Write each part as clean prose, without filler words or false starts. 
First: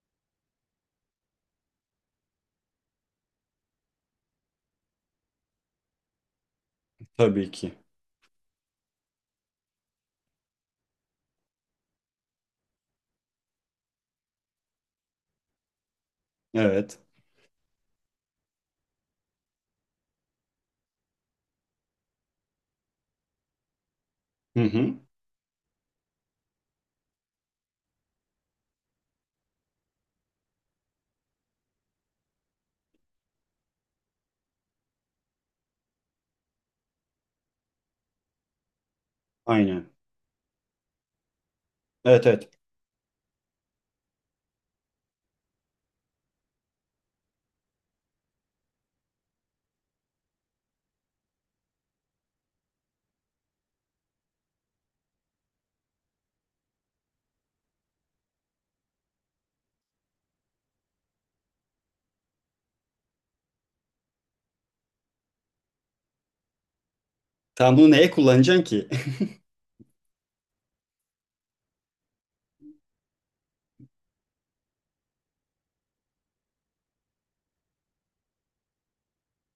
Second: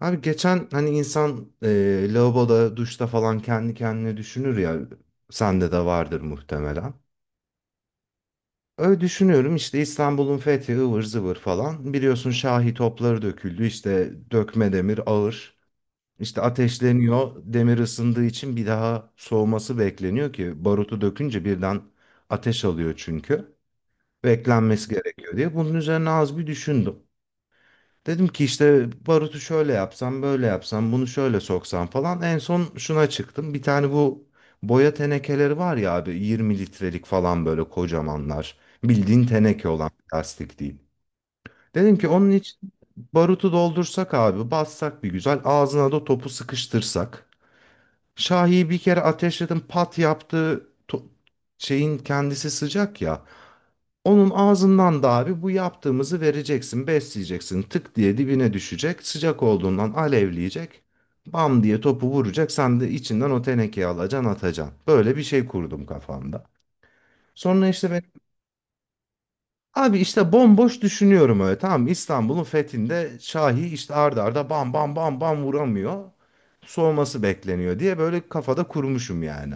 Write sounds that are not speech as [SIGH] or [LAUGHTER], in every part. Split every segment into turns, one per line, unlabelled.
Abi geçen hani insan lavaboda, duşta falan kendi kendine düşünür ya. Sende de vardır muhtemelen.
Tabii ki.
Öyle düşünüyorum işte İstanbul'un fethi ıvır zıvır falan. Biliyorsun Şahi topları döküldü işte dökme demir ağır. İşte
Evet.
ateşleniyor demir ısındığı için bir daha soğuması bekleniyor ki barutu dökünce birden ateş alıyor çünkü.
Hı
Beklenmesi
hı.
gerekiyor diye. Bunun üzerine az bir düşündüm. Dedim ki işte barutu şöyle yapsam, böyle yapsam, bunu şöyle soksam falan. En son şuna çıktım. Bir tane bu boya tenekeleri var ya abi 20 litrelik falan böyle kocamanlar. Bildiğin teneke olan
Aynen.
plastik değil. Dedim ki
Evet,
onun
evet.
için barutu doldursak abi, bassak bir güzel, ağzına da topu sıkıştırsak. Şahi'yi bir kere ateşledim pat yaptı. Şeyin kendisi sıcak ya. Onun ağzından da abi bu yaptığımızı vereceksin, besleyeceksin. Tık diye dibine düşecek. Sıcak olduğundan alevleyecek. Bam diye topu vuracak. Sen de içinden o tenekeyi alacaksın, atacaksın. Böyle bir şey kurdum kafamda. Sonra
Tam
işte
bunu
ben
neye kullanacaksın ki?
abi işte bomboş düşünüyorum öyle, tamam mı? İstanbul'un fethinde Şahi işte arda arda bam bam bam bam vuramıyor. Soğuması bekleniyor diye böyle kafada kurmuşum yani.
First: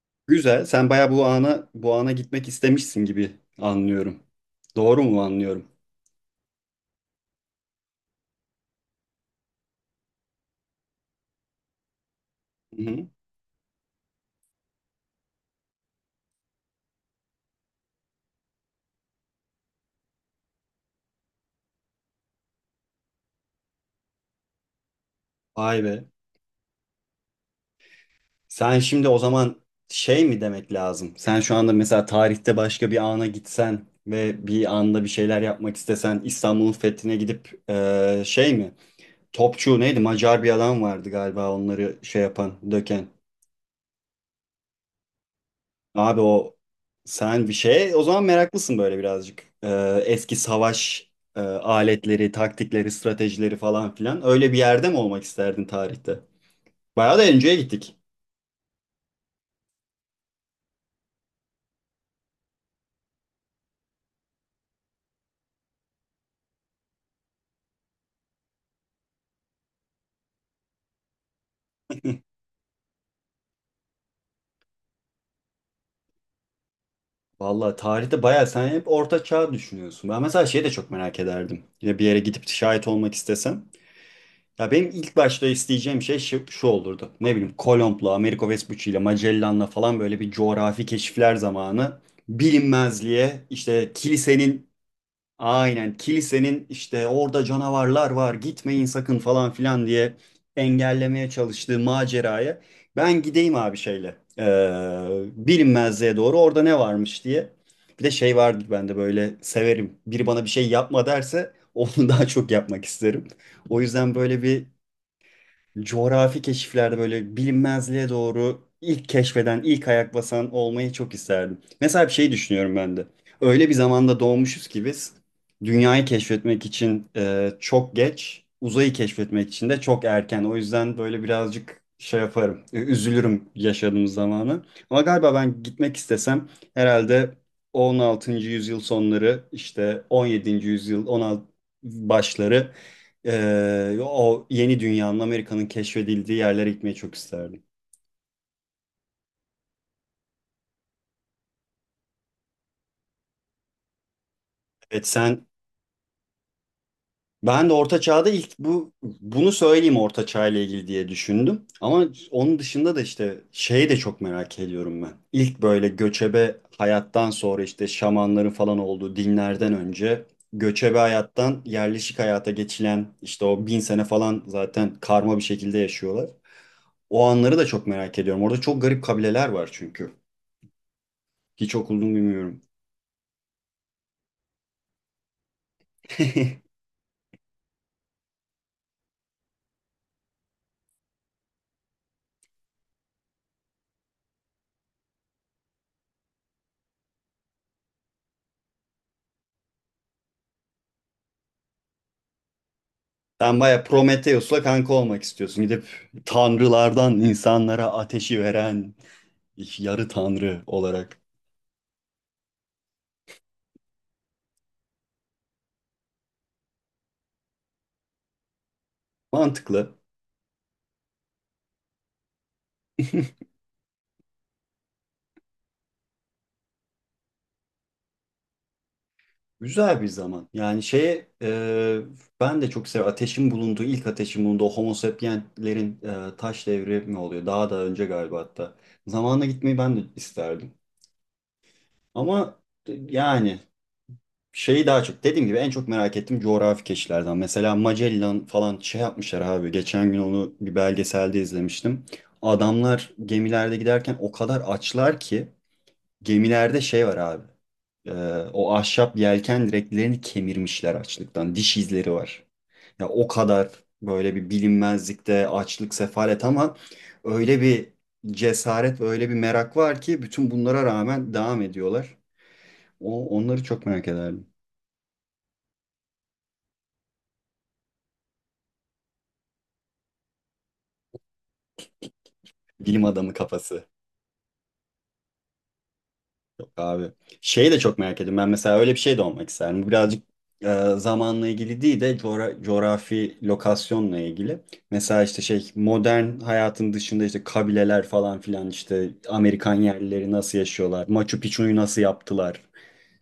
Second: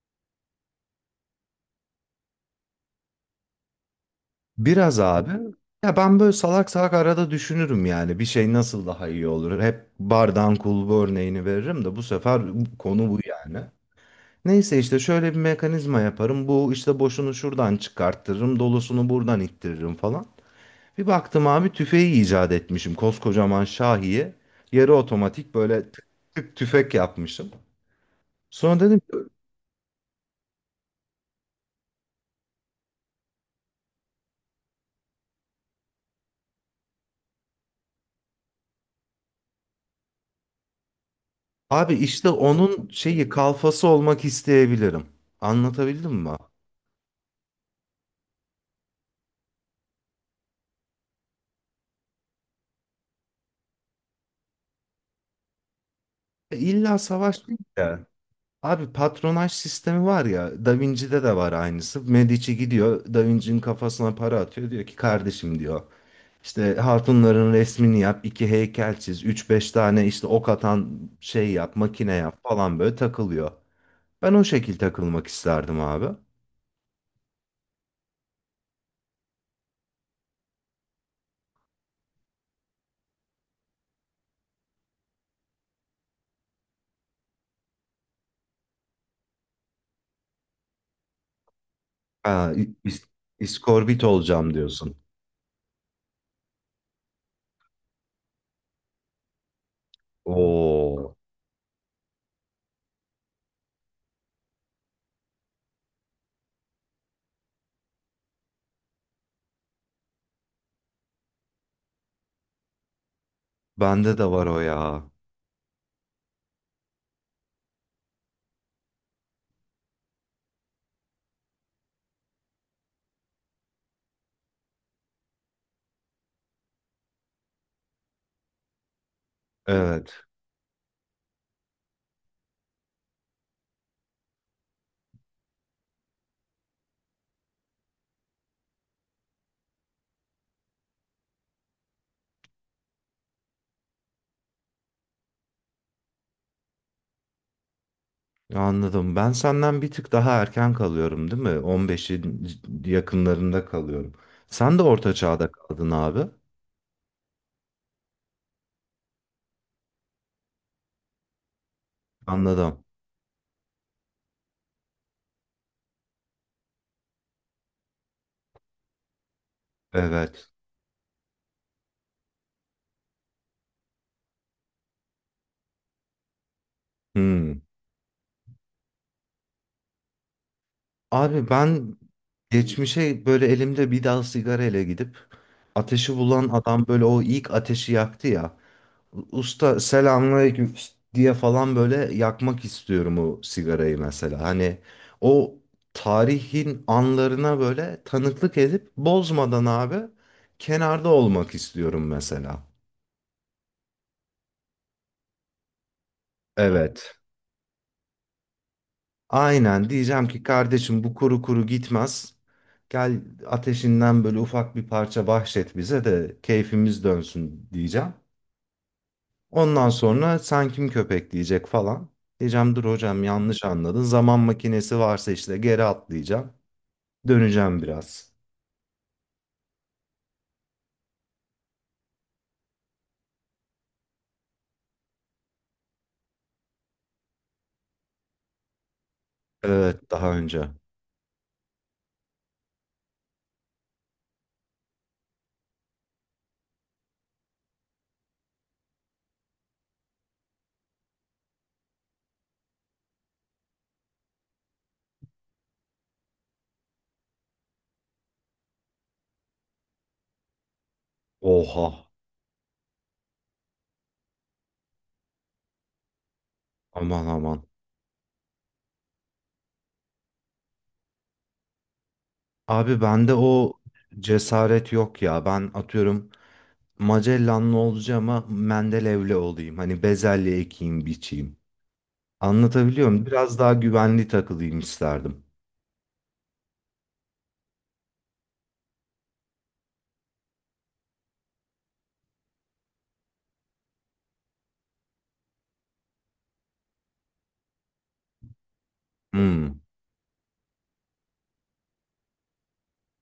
[LAUGHS] Güzel. Sen bayağı bu ana gitmek istemişsin gibi anlıyorum.
Biraz
Doğru mu
abi.
anlıyorum?
Ya ben böyle salak salak arada düşünürüm yani bir şey nasıl daha iyi olur. Hep bardan kulbu örneğini veririm de bu sefer
Hı hı.
konu bu yani. Neyse işte şöyle bir mekanizma yaparım. Bu işte boşunu şuradan çıkarttırırım, dolusunu buradan ittiririm falan. Bir baktım abi tüfeği icat etmişim. Koskocaman Şahi'ye yarı otomatik
Vay
böyle tık
be.
tık tüfek yapmışım.
Sen
Sonra dedim ki,
şimdi o zaman şey mi demek lazım? Sen şu anda mesela tarihte başka bir ana gitsen ve bir anda bir şeyler yapmak istesen İstanbul'un fethine gidip şey mi? Topçu neydi? Macar bir adam vardı galiba
abi
onları şey
işte
yapan,
onun
döken.
şeyi kalfası olmak isteyebilirim. Anlatabildim
Abi
mi?
o sen bir şey o zaman meraklısın böyle birazcık. Eski savaş aletleri, taktikleri, stratejileri falan filan. Öyle bir yerde mi olmak isterdin tarihte?
İlla
Bayağı da
savaş
önceye
değil
gittik.
de. Abi patronaj sistemi var ya Da Vinci'de de var aynısı. Medici gidiyor Da Vinci'nin kafasına para atıyor. Diyor ki kardeşim diyor, İşte hatunların resmini yap, iki heykel çiz, üç beş tane işte ok atan şey yap, makine yap falan böyle takılıyor. Ben o şekil takılmak isterdim abi.
Vallahi tarihte bayağı sen hep Orta Çağ düşünüyorsun. Ben mesela şeyi de çok merak ederdim. Yine bir yere gidip şahit olmak istesem. Ya benim ilk başta isteyeceğim şey şu olurdu. Ne bileyim Kolomb'la, Amerigo Vespucci'yle, Magellan'la falan böyle bir coğrafi keşifler zamanı
Aa, i- is-
bilinmezliğe işte
iskorbit olacağım
kilisenin.
diyorsun.
Aynen. Kilisenin işte orada canavarlar var, gitmeyin sakın falan filan diye
Oo,
engellemeye çalıştığı maceraya ben gideyim abi şeyle bilinmezliğe doğru orada ne varmış diye. Bir de şey vardır bende, böyle severim, biri bana bir şey yapma derse onu [LAUGHS] daha çok yapmak isterim. O
bende
yüzden
de
böyle
var o
bir
ya.
coğrafi keşiflerde böyle bilinmezliğe doğru ilk keşfeden, ilk ayak basan olmayı çok isterdim. Mesela bir şey düşünüyorum ben de. Öyle bir zamanda doğmuşuz ki biz dünyayı keşfetmek için çok geç, uzayı keşfetmek için de çok
Evet.
erken. O yüzden böyle birazcık şey yaparım, üzülürüm yaşadığımız zamanı. Ama galiba ben gitmek istesem herhalde 16. yüzyıl sonları işte 17. yüzyıl 16 başları, o yeni dünyanın, Amerika'nın keşfedildiği yerlere gitmeyi çok isterdim.
Anladım. Ben senden bir tık daha erken kalıyorum, değil mi? 15'in yakınlarında kalıyorum. Sen de
Evet
orta
sen.
çağda kaldın abi.
Ben de Orta Çağ'da, ilk bu bunu söyleyeyim, Orta Çağ ile ilgili diye düşündüm. Ama onun
Anladım.
dışında da işte şeyi de çok merak ediyorum ben. İlk böyle göçebe hayattan sonra işte şamanların falan olduğu dinlerden önce
Evet.
göçebe hayattan yerleşik hayata geçilen işte o bin sene falan zaten karma bir şekilde yaşıyorlar. O anları
Hmm.
da çok merak ediyorum. Orada çok garip kabileler var çünkü.
Abi
Hiç
ben
okudum bilmiyorum.
geçmişe böyle elimde bir dal sigarayla gidip ateşi bulan
[LAUGHS]
adam böyle o ilk ateşi yaktı ya. Usta selamünaleyküm diye falan böyle yakmak istiyorum o sigarayı mesela. Hani o tarihin anlarına böyle tanıklık edip bozmadan abi kenarda olmak istiyorum mesela.
Sen baya Prometheus'la kanka olmak istiyorsun. Gidip
Evet.
tanrılardan insanlara ateşi veren
Aynen
yarı
diyeceğim ki
tanrı
kardeşim bu
olarak.
kuru kuru gitmez. Gel ateşinden böyle ufak bir parça bahşet bize de keyfimiz dönsün diyeceğim. Ondan
Mantıklı.
sonra sen kim köpek diyecek falan. Diyeceğim dur hocam yanlış anladın. Zaman makinesi varsa işte geri atlayacağım. Döneceğim biraz.
Güzel bir zaman. Yani şeye, ben de çok seviyorum. Ateşin bulunduğu, ilk ateşin bulunduğu Homo sapienslerin taş devri mi oluyor? Daha da önce galiba hatta. Zamanla gitmeyi ben de
Evet daha önce.
isterdim. Ama yani şeyi daha çok, dediğim gibi, en çok merak ettiğim coğrafi keşiflerden. Mesela Magellan falan şey yapmışlar abi. Geçen gün onu bir belgeselde izlemiştim. Adamlar gemilerde giderken o kadar açlar ki, gemilerde şey var abi. Ee, o ahşap yelken direklerini kemirmişler açlıktan. Diş
Oha,
izleri var. Ya o kadar böyle bir bilinmezlikte açlık, sefalet ama
aman aman.
öyle bir cesaret ve öyle bir merak var ki bütün bunlara rağmen devam ediyorlar.
Abi
O,
bende
onları
o
çok merak ederdim.
cesaret yok ya. Ben atıyorum Magellan'lı olacağım ama Mendelev'le olayım. Hani bezelye ekeyim biçeyim.
Bilim
Anlatabiliyor muyum?
adamı
Biraz daha
kafası.
güvenli takılayım isterdim.
Yok abi. Şeyi de çok merak ediyorum. Ben mesela öyle bir şey de olmak isterdim. Bu birazcık zamanla ilgili değil de coğrafi lokasyonla ilgili. Mesela işte şey, modern hayatın dışında işte kabileler falan filan, işte Amerikan
Hmm.
yerlileri nasıl yaşıyorlar? Machu Picchu'yu nasıl yaptılar?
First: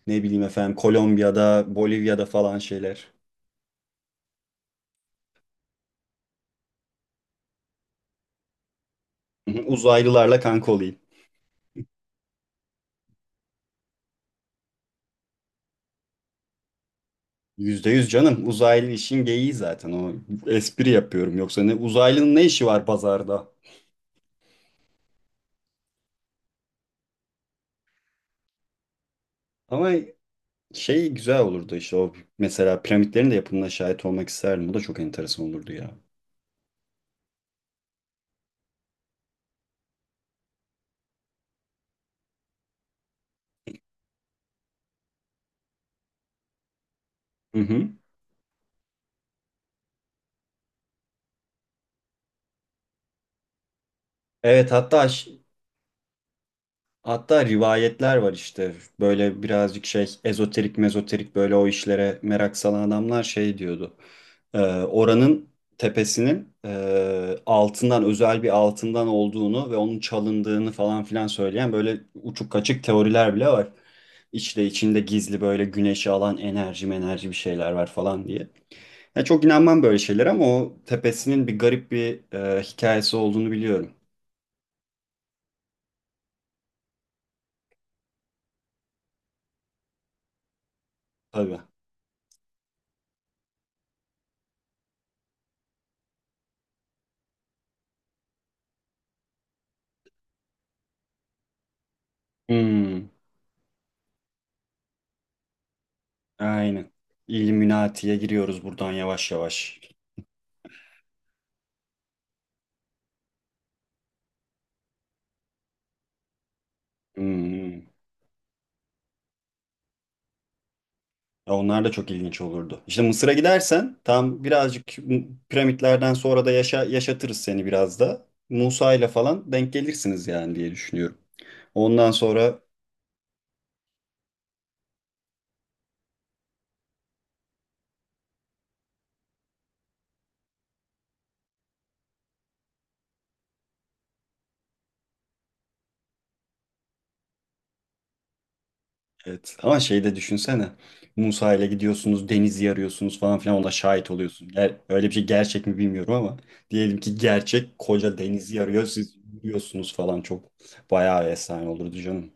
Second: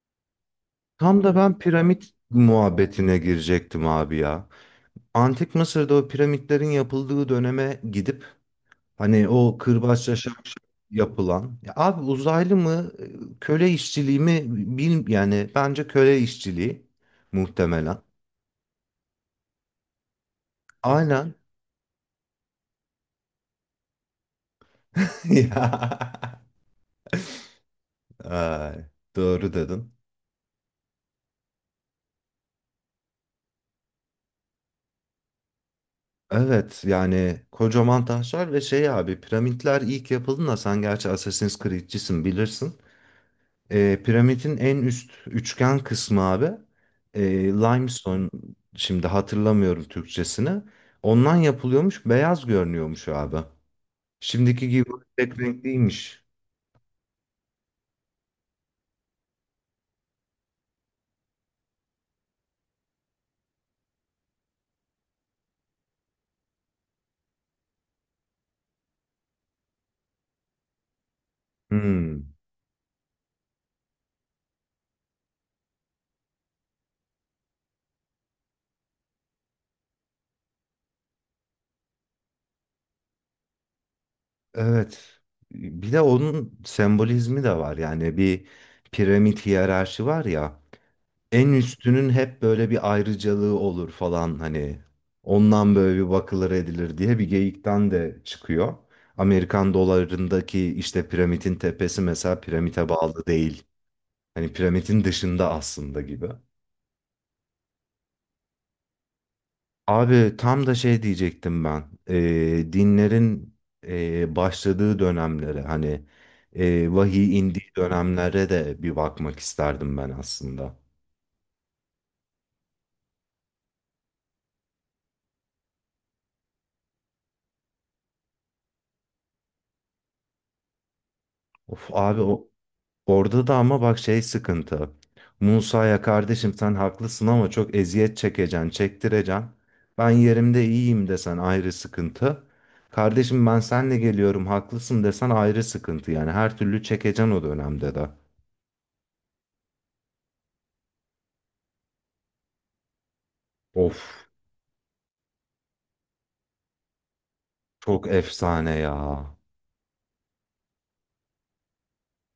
Ne bileyim efendim
Tam da ben
Kolombiya'da,
piramit
Bolivya'da falan şeyler. [LAUGHS]
muhabbetine girecektim abi ya. Antik Mısır'da o piramitlerin yapıldığı döneme gidip hani
Hı
o
hı.
kırbaçlaşarak
Uzaylılarla kanka olayım.
yapılan ya abi, uzaylı mı köle işçiliği mi bil, yani bence köle işçiliği
Yüzde
muhtemelen.
yüz canım. Uzaylı işin geyiği zaten o. Espri
Aynen.
yapıyorum, yoksa ne uzaylının ne işi var pazarda?
[LAUGHS] Ya. Ay, doğru dedin.
Ama şey, güzel olurdu işte o mesela, piramitlerin de yapımına şahit olmak isterdim. O da çok enteresan olurdu ya.
Evet yani kocaman taşlar ve şey abi, piramitler ilk yapıldığında sen gerçi Assassin's Creed'cisin bilirsin. Piramidin en üst üçgen kısmı abi, e,
Hı hı.
limestone, şimdi hatırlamıyorum Türkçesini. Ondan yapılıyormuş beyaz görünüyormuş abi. Şimdiki
Evet,
gibi
hatta
tek renkliymiş.
hatta rivayetler var işte, böyle birazcık şey ezoterik mezoterik, böyle o işlere merak salan adamlar şey diyordu. Oranın tepesinin, altından, özel bir altından olduğunu ve onun çalındığını falan filan söyleyen böyle
Hmm,
uçuk kaçık teoriler bile var. İçte içinde gizli böyle güneşi alan enerji enerji bir şeyler var falan diye. Ya çok inanmam böyle şeylere ama o tepesinin bir garip bir hikayesi olduğunu biliyorum.
evet. Bir de onun sembolizmi de var yani bir piramit hiyerarşi var ya. En
Tabii.
üstünün hep böyle bir ayrıcalığı olur falan hani ondan böyle bir bakılır edilir diye bir geyikten de çıkıyor. Amerikan dolarındaki işte piramidin tepesi mesela piramite
Hmm.
bağlı değil. Hani piramidin dışında aslında gibi.
Aynen. İlluminati'ye giriyoruz buradan yavaş yavaş.
Abi tam da şey diyecektim ben. Dinlerin başladığı dönemlere hani vahiy indiği
Hmm.
dönemlere de bir bakmak isterdim ben aslında.
Ya onlar da çok ilginç olurdu. İşte Mısır'a gidersen tam birazcık piramitlerden sonra da yaşatırız seni biraz da. Musa ile falan denk gelirsiniz yani diye düşünüyorum.
Of
Ondan
abi o,
sonra.
orada da ama bak şey sıkıntı. Musa'ya kardeşim sen haklısın ama çok eziyet çekeceksin, çektireceksin. Ben yerimde iyiyim desen ayrı sıkıntı. Kardeşim ben senle geliyorum haklısın desen ayrı sıkıntı. Yani her türlü çekeceksin o dönemde de.
Evet, ama şey de düşünsene. Musa ile gidiyorsunuz, denizi arıyorsunuz falan filan, ona
Of,
şahit oluyorsun. Öyle bir şey gerçek mi bilmiyorum ama diyelim ki gerçek,
çok
koca denizi
efsane
arıyor, siz
ya.
yürüyorsunuz falan, çok bayağı bir efsane olurdu canım.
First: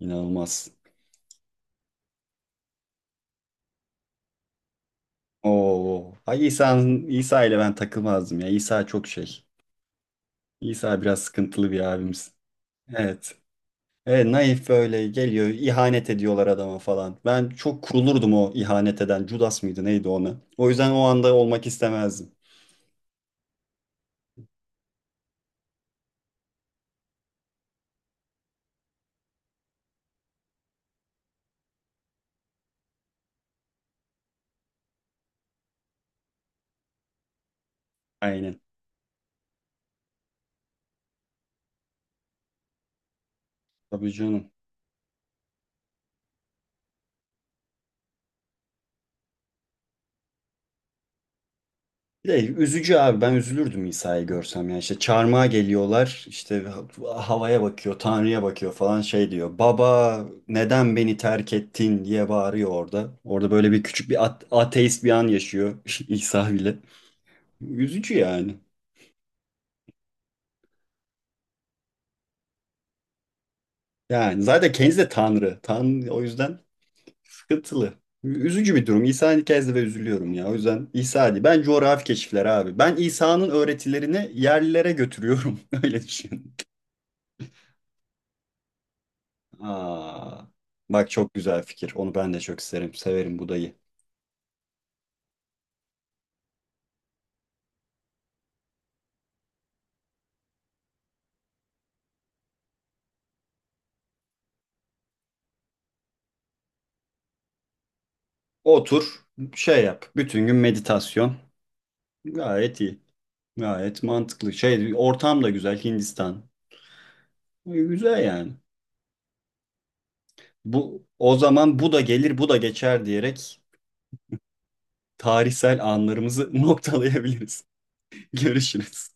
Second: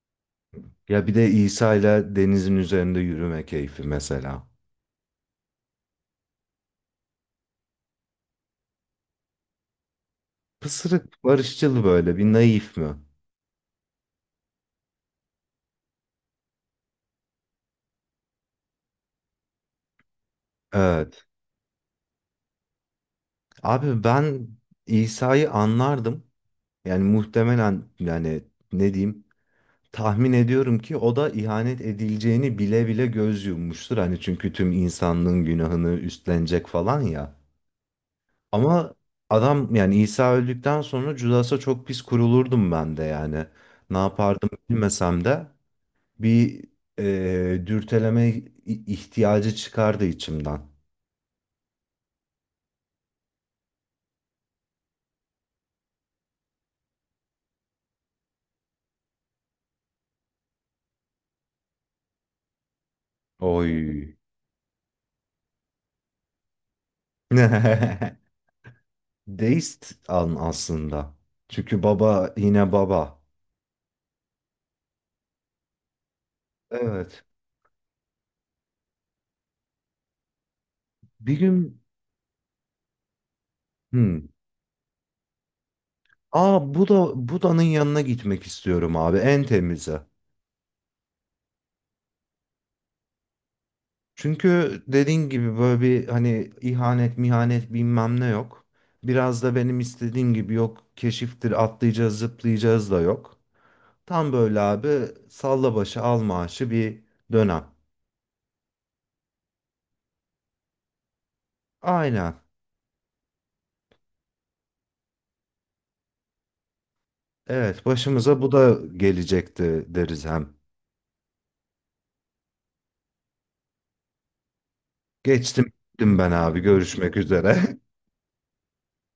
İnanılmaz.
Ya bir de İsa ile denizin üzerinde yürüme keyfi mesela.
Oo. Ay, İsa ile ben takılmazdım ya. İsa çok şey. İsa biraz
Pısırık,
sıkıntılı bir
barışçıl böyle bir
abimiz.
naif mi?
Evet. Evet, naif böyle geliyor. İhanet ediyorlar adama falan. Ben çok kurulurdum o ihanet eden. Judas mıydı neydi ona? O yüzden o
Evet.
anda olmak istemezdim.
Abi ben İsa'yı anlardım. Yani muhtemelen yani, ne diyeyim, tahmin ediyorum ki o da ihanet edileceğini bile bile göz yummuştur. Hani çünkü tüm insanlığın günahını üstlenecek falan ya.
Aynen.
Ama adam yani İsa öldükten sonra Judas'a çok pis kurulurdum ben de yani. Ne
Tabii
yapardım
canım.
bilmesem de bir e, dürteleme i- ihtiyacı çıkardı içimden.
Bir de üzücü abi, ben üzülürdüm İsa'yı görsem, yani işte çarmıha geliyorlar, işte havaya bakıyor, Tanrı'ya bakıyor falan, şey diyor, "Baba neden beni terk ettin?" diye bağırıyor orada böyle bir küçük
Oy.
bir ateist bir an yaşıyor [LAUGHS] İsa bile. Üzücü
[LAUGHS]
yani
Deist an aslında. Çünkü baba yine baba.
yani zaten kendisi de Tanrı Tanrı, o yüzden
Evet.
sıkıntılı, üzücü bir durum İsa'nın hikayesi ve üzülüyorum ya, o yüzden İsa
Bir
değil, ben
gün,
coğrafi keşifler abi, ben İsa'nın
hmm.
öğretilerini yerlilere götürüyorum [LAUGHS] öyle düşün.
Aa, Buda, Buda'nın yanına gitmek istiyorum abi en temize.
Aa, bak çok güzel fikir. Onu ben de çok isterim. Severim Budayı.
Çünkü dediğin gibi böyle bir hani ihanet mihanet bilmem ne yok. Biraz da benim istediğim gibi yok. Keşiftir atlayacağız zıplayacağız da yok. Tam böyle abi salla başı al maaşı bir dönem.
Otur, şey yap. Bütün gün meditasyon.
Aynen.
Gayet iyi. Gayet mantıklı. Şey, ortam da güzel. Hindistan.
Evet
Güzel
başımıza bu
yani.
da gelecekti deriz hem.
Bu o zaman, bu da gelir, bu da geçer diyerek
Geçtim
tarihsel
gittim ben
anlarımızı
abi,
[LAUGHS]
görüşmek
noktalayabiliriz.
üzere. [LAUGHS]
Görüşürüz.